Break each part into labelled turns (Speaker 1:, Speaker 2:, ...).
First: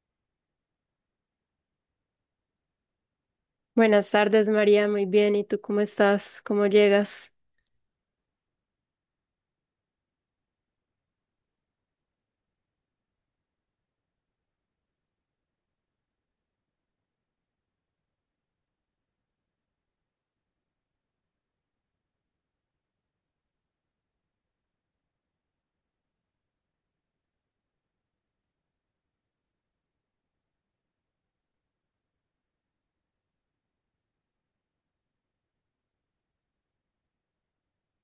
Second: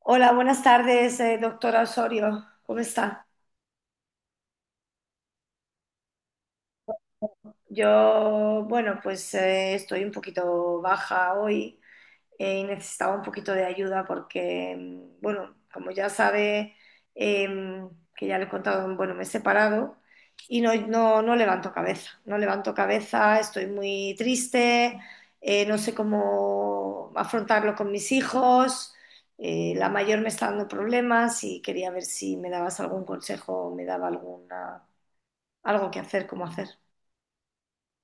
Speaker 1: Hola, buenas tardes, doctora Osorio. ¿Cómo está?
Speaker 2: Buenas tardes, María. Muy bien. ¿Y tú cómo estás? ¿Cómo llegas?
Speaker 1: Yo, bueno, estoy un poquito baja hoy y necesitaba un poquito de ayuda porque, bueno, como ya sabe, em, que ya le he contado, bueno, me he separado y no, no, no levanto cabeza, no levanto cabeza, estoy muy triste, no sé cómo afrontarlo con mis hijos, la mayor me está dando problemas y quería ver si me dabas algún consejo, me daba alguna, algo que hacer, cómo hacer.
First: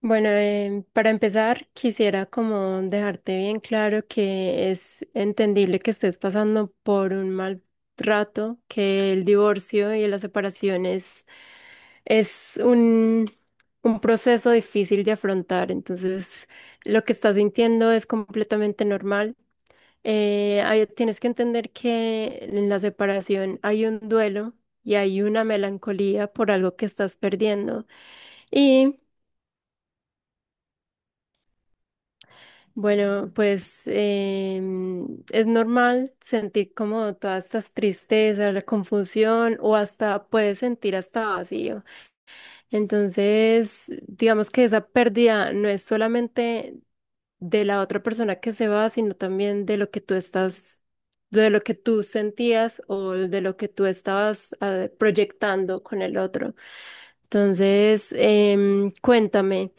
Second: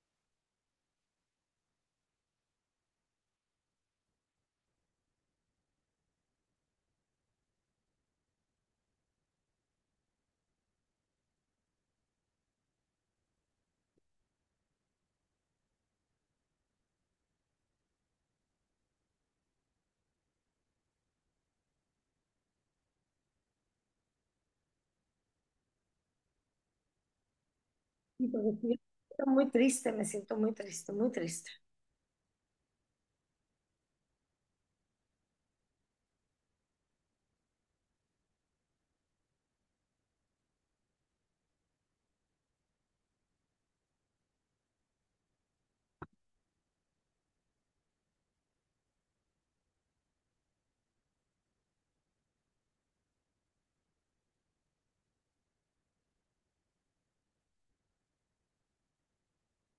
Speaker 2: Bueno, para empezar, quisiera como dejarte bien claro que es entendible que estés pasando por un mal rato, que el divorcio y la separación es un proceso difícil de afrontar. Entonces, lo que estás sintiendo es completamente normal. Tienes que entender que en la separación hay un duelo y hay una melancolía por algo que estás perdiendo.
Speaker 1: Sí, porque sí,
Speaker 2: Y
Speaker 1: estoy muy triste, me siento muy triste, muy triste.
Speaker 2: bueno, pues es normal sentir como todas estas tristezas, la confusión o hasta puedes sentir hasta vacío. Entonces, digamos que esa pérdida no es solamente de la otra persona que se va, sino también de lo que tú estás, de lo que tú sentías o de lo que tú estabas proyectando con el otro. Entonces, cuéntame,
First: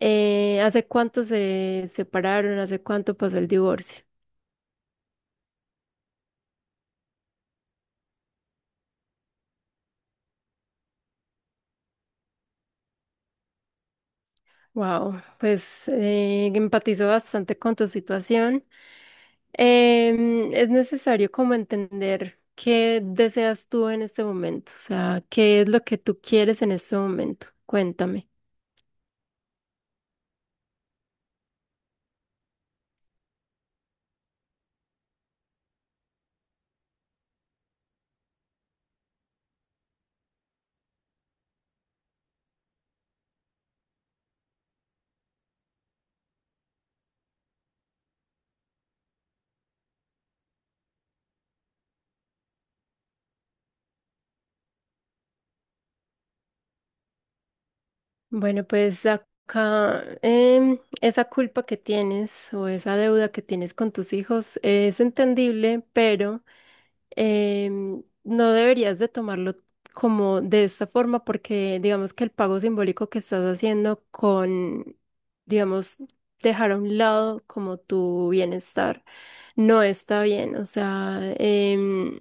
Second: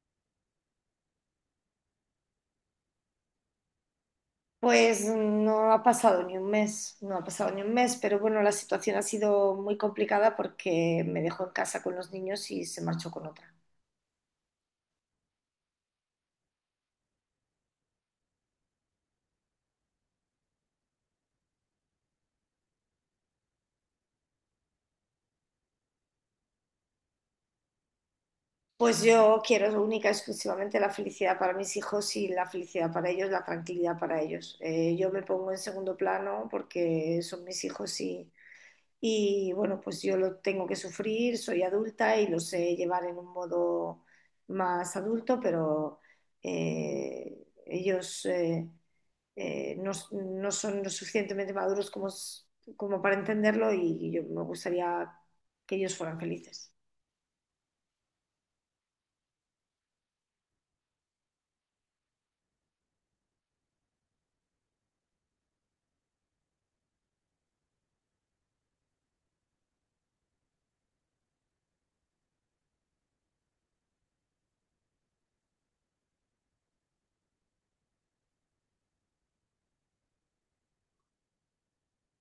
Speaker 2: ¿hace cuánto se separaron? ¿Hace cuánto pasó el divorcio?
Speaker 1: Pues no ha pasado ni un mes, no ha pasado ni un mes, pero bueno, la situación ha sido muy complicada porque me dejó en casa con los niños y se marchó con otra.
Speaker 2: Wow, pues empatizo bastante con tu situación. Es necesario como entender qué deseas tú en este momento, o sea, qué es lo que tú quieres en este momento. Cuéntame.
Speaker 1: Pues yo quiero única y exclusivamente la felicidad para mis hijos y la felicidad para ellos, la tranquilidad para ellos. Yo me pongo en segundo plano porque son mis hijos y. Y bueno, pues yo lo tengo que sufrir, soy adulta y lo sé llevar en un modo más adulto, pero ellos no, no son lo suficientemente maduros como, como para entenderlo y yo me gustaría que ellos fueran felices.
Speaker 2: Bueno, pues acá esa culpa que tienes o esa deuda que tienes con tus hijos es entendible, pero no deberías de tomarlo como de esta forma porque digamos que el pago simbólico que estás haciendo con, digamos, dejar a un lado como tu bienestar no está bien. O sea,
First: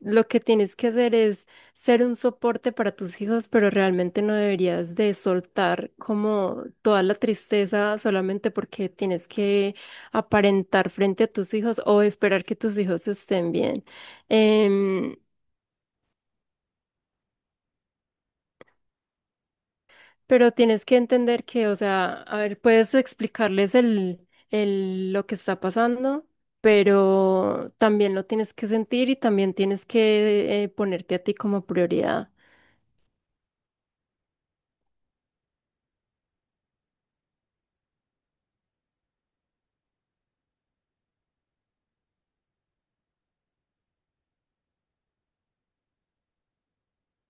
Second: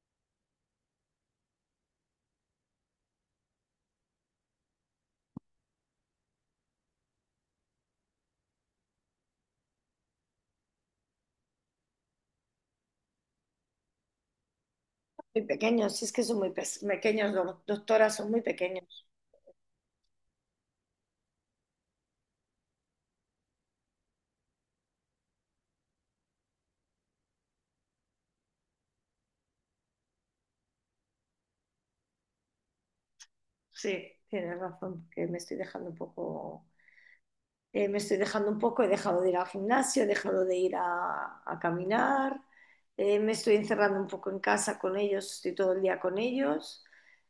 Speaker 2: lo que tienes que hacer es ser un soporte para tus hijos, pero realmente no deberías de soltar como toda la tristeza solamente porque tienes que aparentar frente a tus hijos o esperar que tus hijos estén bien. Em,
Speaker 1: Muy pequeños, si es que son muy pequeños, doctora, son muy pequeños.
Speaker 2: pero tienes que entender que, o sea, a ver, puedes explicarles lo que está pasando, pero también lo tienes que sentir y también tienes que ponerte a ti como prioridad.
Speaker 1: Sí, tienes razón, que me estoy dejando un poco me estoy dejando un poco, he dejado de ir al gimnasio, he dejado de ir a caminar, me estoy encerrando un poco en casa con ellos, estoy todo el día con ellos,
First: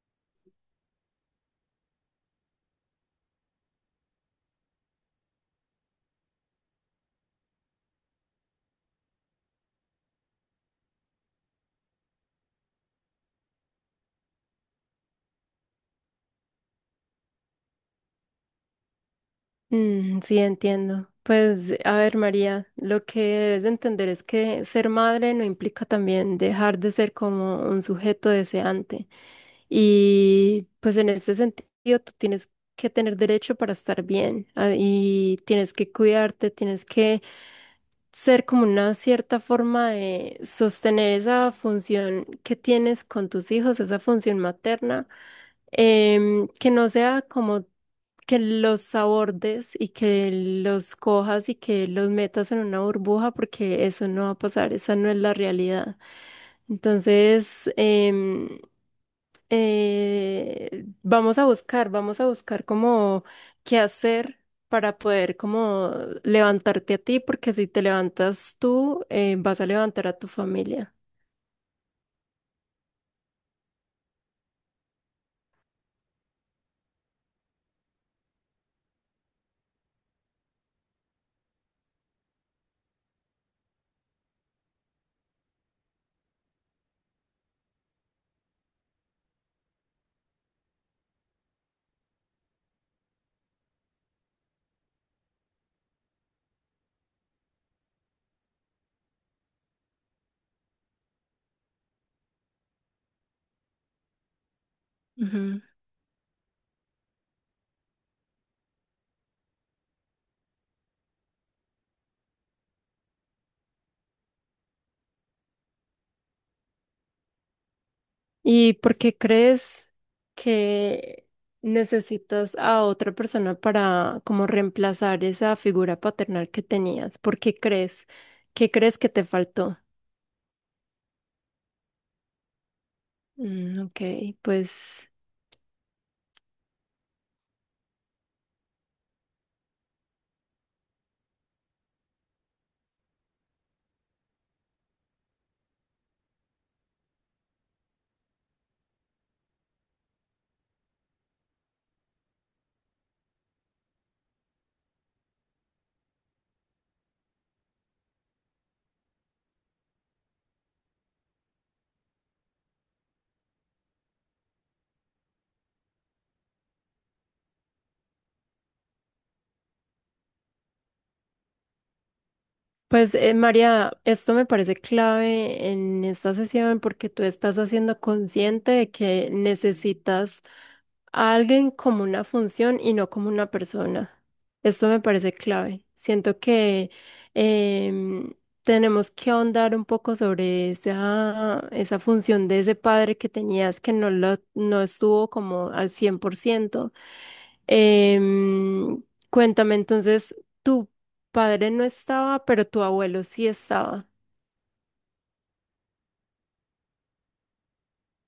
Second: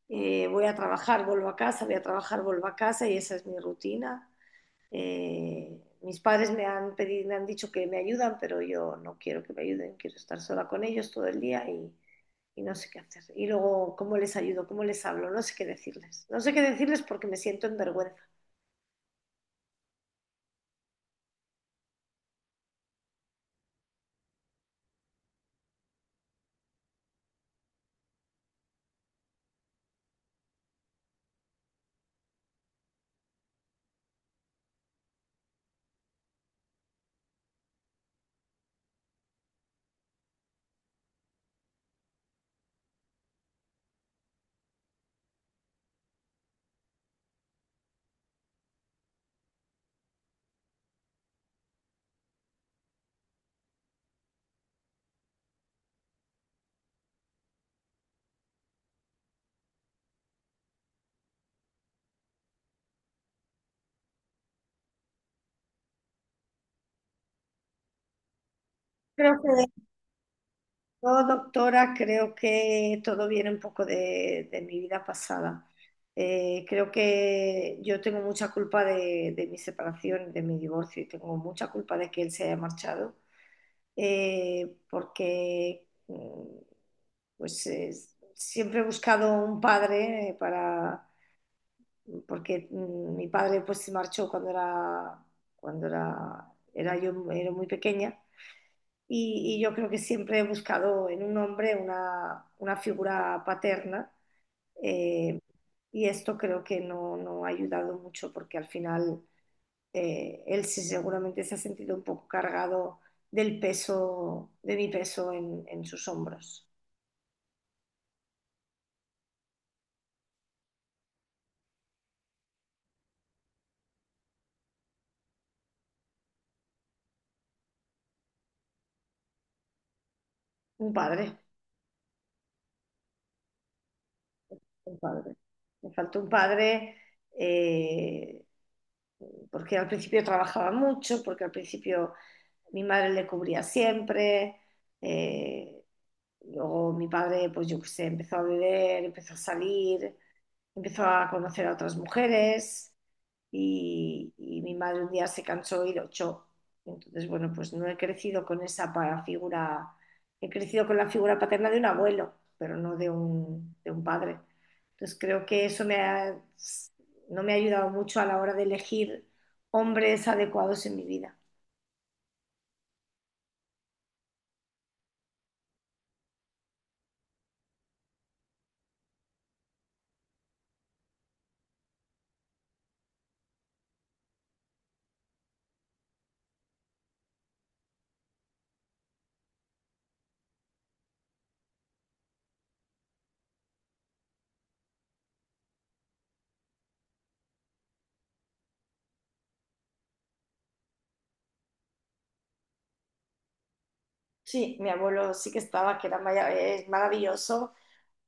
Speaker 1: voy a trabajar, vuelvo a casa, voy a trabajar, vuelvo a casa y esa es mi rutina. Mis padres me han pedido, me han dicho que me ayudan, pero yo no quiero que me ayuden, quiero estar sola con ellos todo el día y no sé qué hacer. Y luego, ¿cómo les ayudo? ¿Cómo les hablo? No sé qué decirles. No sé qué decirles porque me siento en vergüenza.
Speaker 2: Mm, sí, entiendo. Pues, a ver, María, lo que debes de entender es que ser madre no implica también dejar de ser como un sujeto deseante. Y pues en ese sentido, tú tienes que tener derecho para estar bien y tienes que cuidarte, tienes que ser como una cierta forma de sostener esa función que tienes con tus hijos, esa función materna, que no sea como que los abordes y que los cojas y que los metas en una burbuja, porque eso no va a pasar, esa no es la realidad. Entonces, vamos a buscar como qué hacer para poder como levantarte a ti, porque si te levantas tú,
Speaker 1: Creo que
Speaker 2: vas a levantar a tu familia.
Speaker 1: yo, doctora, creo que todo viene un poco de mi vida pasada. Creo que yo tengo mucha culpa de mi separación, de mi divorcio, y tengo mucha culpa de que él se haya marchado, porque mm, pues siempre he buscado un padre para, mi padre pues se marchó era yo, era muy pequeña y yo creo que siempre he buscado en un hombre una figura paterna eh,
Speaker 2: Ujú.
Speaker 1: y esto creo que no, no ha ayudado mucho porque al final él sí seguramente se ha sentido un poco cargado del peso, de mi peso en sus hombros.
Speaker 2: ¿Y por qué crees que necesitas a otra persona para como reemplazar esa figura paternal que tenías? ¿Por qué crees? ¿Qué crees que te faltó?
Speaker 1: Un padre.
Speaker 2: Mm, ok.
Speaker 1: Un
Speaker 2: Pues
Speaker 1: padre. Me faltó un padre eh, porque al principio trabajaba mucho, porque al principio mi madre le cubría siempre. eh, Luego mi padre, pues yo qué sé, empezó a beber, empezó a salir, empezó a conocer a otras mujeres y mi madre un día se cansó y lo echó. Entonces, bueno, pues no he crecido con esa figura, he crecido con la figura paterna de un abuelo, pero no de un, de un padre. Entonces creo que no me ha ayudado mucho a la hora de elegir hombres adecuados en mi vida.
Speaker 2: Pues María, esto me parece clave en esta sesión porque tú estás haciendo consciente de que necesitas a alguien como una función y no como una persona. Esto me parece clave. Siento que em, tenemos que ahondar un poco sobre esa, esa función de ese padre que tenías que no, lo, no estuvo como al 100%. Em, Cuéntame entonces, tu padre no estaba, pero tu abuelo sí estaba.
Speaker 1: Sí, mi abuelo sí que estaba, que era es maravilloso.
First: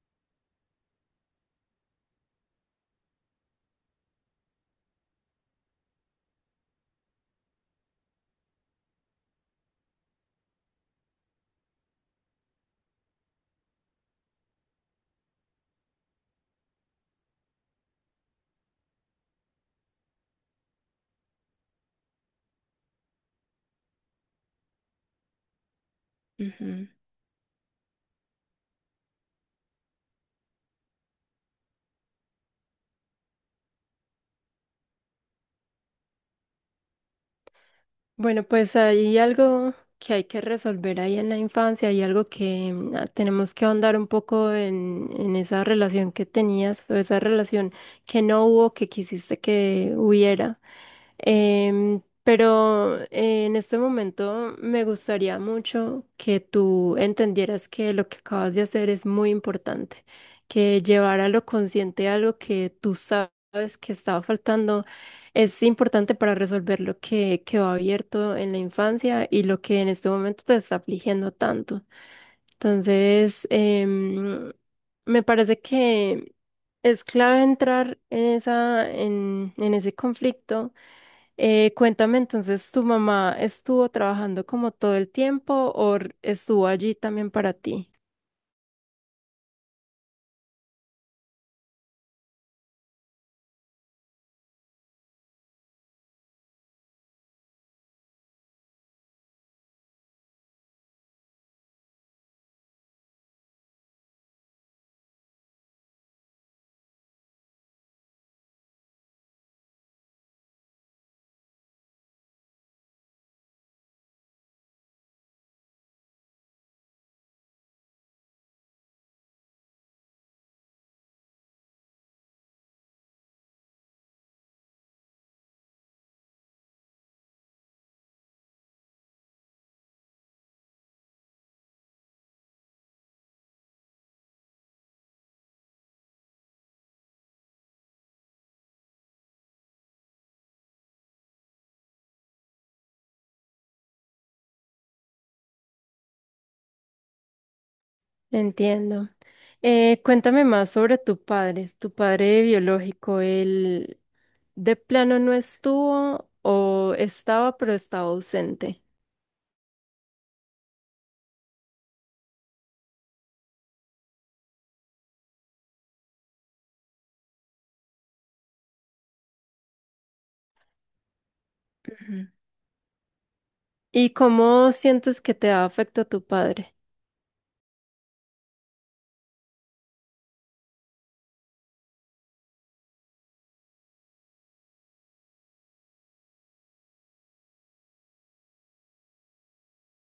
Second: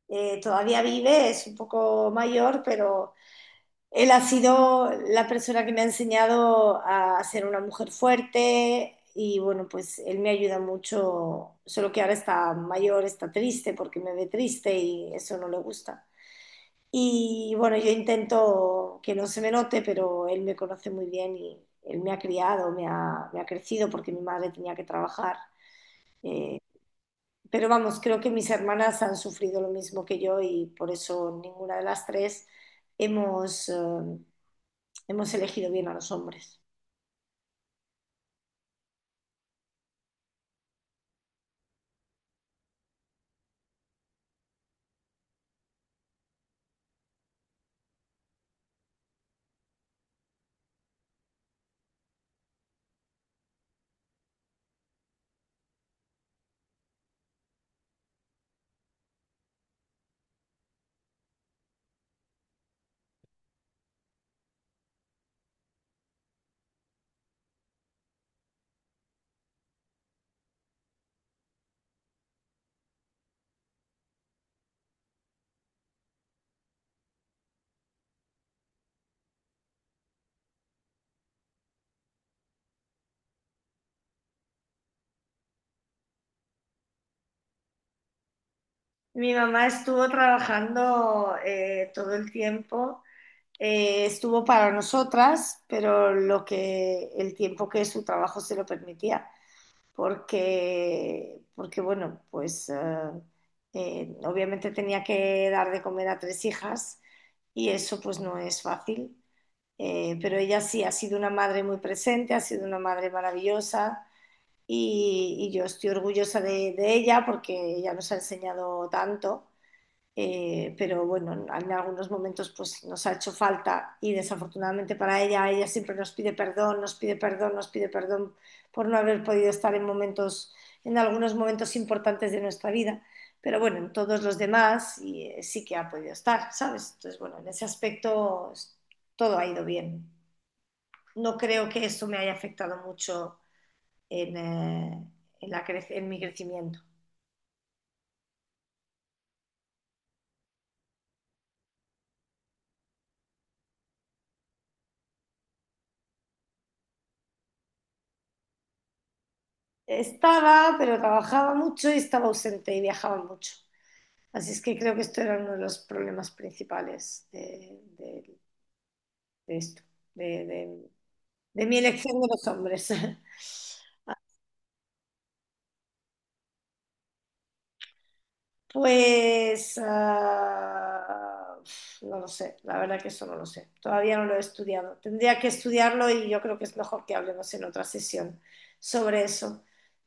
Speaker 1: Todavía vive, es un poco mayor, pero él ha sido la persona que me ha enseñado a ser una mujer fuerte y bueno, pues él me ayuda mucho, solo que ahora está mayor, está triste porque me ve triste y eso no le gusta. Y bueno, yo intento que no se me note, pero él me conoce muy bien y él me ha criado, me ha crecido porque mi madre tenía que trabajar. Eh, pero vamos, creo que mis hermanas han sufrido lo mismo que yo y por eso ninguna de las tres hemos... eh, hemos elegido bien a los hombres.
Speaker 2: Bueno, pues hay algo que hay que resolver ahí en la infancia, hay algo que tenemos que ahondar un poco en esa relación que tenías o esa relación que no hubo, que quisiste que hubiera. Pero en este momento me gustaría mucho que tú entendieras que lo que acabas de hacer es muy importante, que llevar a lo consciente algo que tú sabes que estaba faltando es importante para resolver lo que quedó abierto en la infancia y lo que en este momento te está afligiendo tanto. Entonces, me parece que es clave entrar en esa, en ese conflicto. Cuéntame entonces, ¿tu mamá estuvo trabajando como todo el tiempo o r- estuvo allí también para ti?
Speaker 1: Mi mamá estuvo trabajando todo el tiempo. Estuvo para nosotras, pero lo que el tiempo que su trabajo se lo permitía, porque bueno, obviamente tenía que dar de comer a tres hijas y eso pues no es fácil. Pero ella sí ha sido una madre muy presente, ha sido una madre maravillosa, y yo estoy orgullosa de ella porque ella nos ha enseñado tanto, pero bueno, en algunos momentos pues nos ha hecho falta y desafortunadamente para ella, ella siempre nos pide perdón, nos pide perdón, nos pide perdón por no haber podido estar en momentos, en algunos momentos importantes de nuestra vida. Pero bueno, en todos los demás y, sí que ha podido estar, ¿sabes? Entonces, bueno, en ese aspecto todo ha ido bien. No creo que eso me haya afectado mucho en, en mi crecimiento.
Speaker 2: Entiendo. Cuéntame más sobre tu padre biológico. ¿Él de plano no estuvo o estaba pero estaba ausente?
Speaker 1: Estaba, pero trabajaba mucho y estaba ausente y viajaba mucho. Así es que creo que esto era uno de los problemas principales de esto, de, de- de mi elección
Speaker 2: Ujú.
Speaker 1: de los hombres.
Speaker 2: ¿Y cómo sientes que te ha afectado tu padre?
Speaker 1: Pues ah, no lo sé, la verdad que eso no lo sé. Todavía no lo he estudiado. Tendría que estudiarlo y yo creo que es mejor que hablemos en otra sesión sobre eso,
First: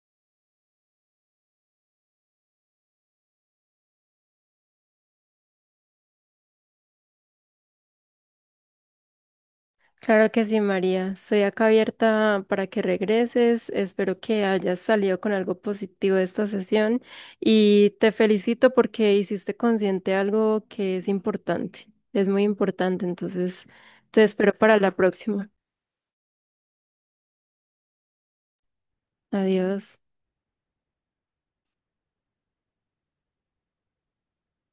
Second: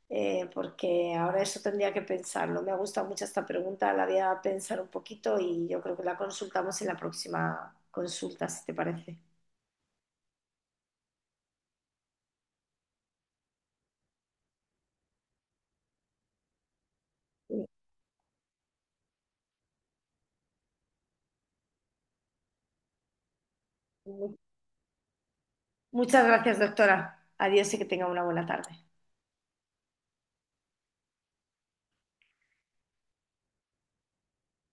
Speaker 1: porque ahora eso tendría que pensarlo. Me gusta mucho esta pregunta, la voy a pensar un poquito y yo creo que la consultamos en la próxima consulta, si te parece.
Speaker 2: Claro que sí, María. Soy acá abierta para que regreses. Espero que hayas salido con algo positivo de esta sesión y te felicito porque hiciste consciente algo que es importante. Es muy importante, entonces te espero para la próxima.
Speaker 1: Muchas gracias, doctora. Adiós y que tenga una buena tarde.
Speaker 2: Adiós.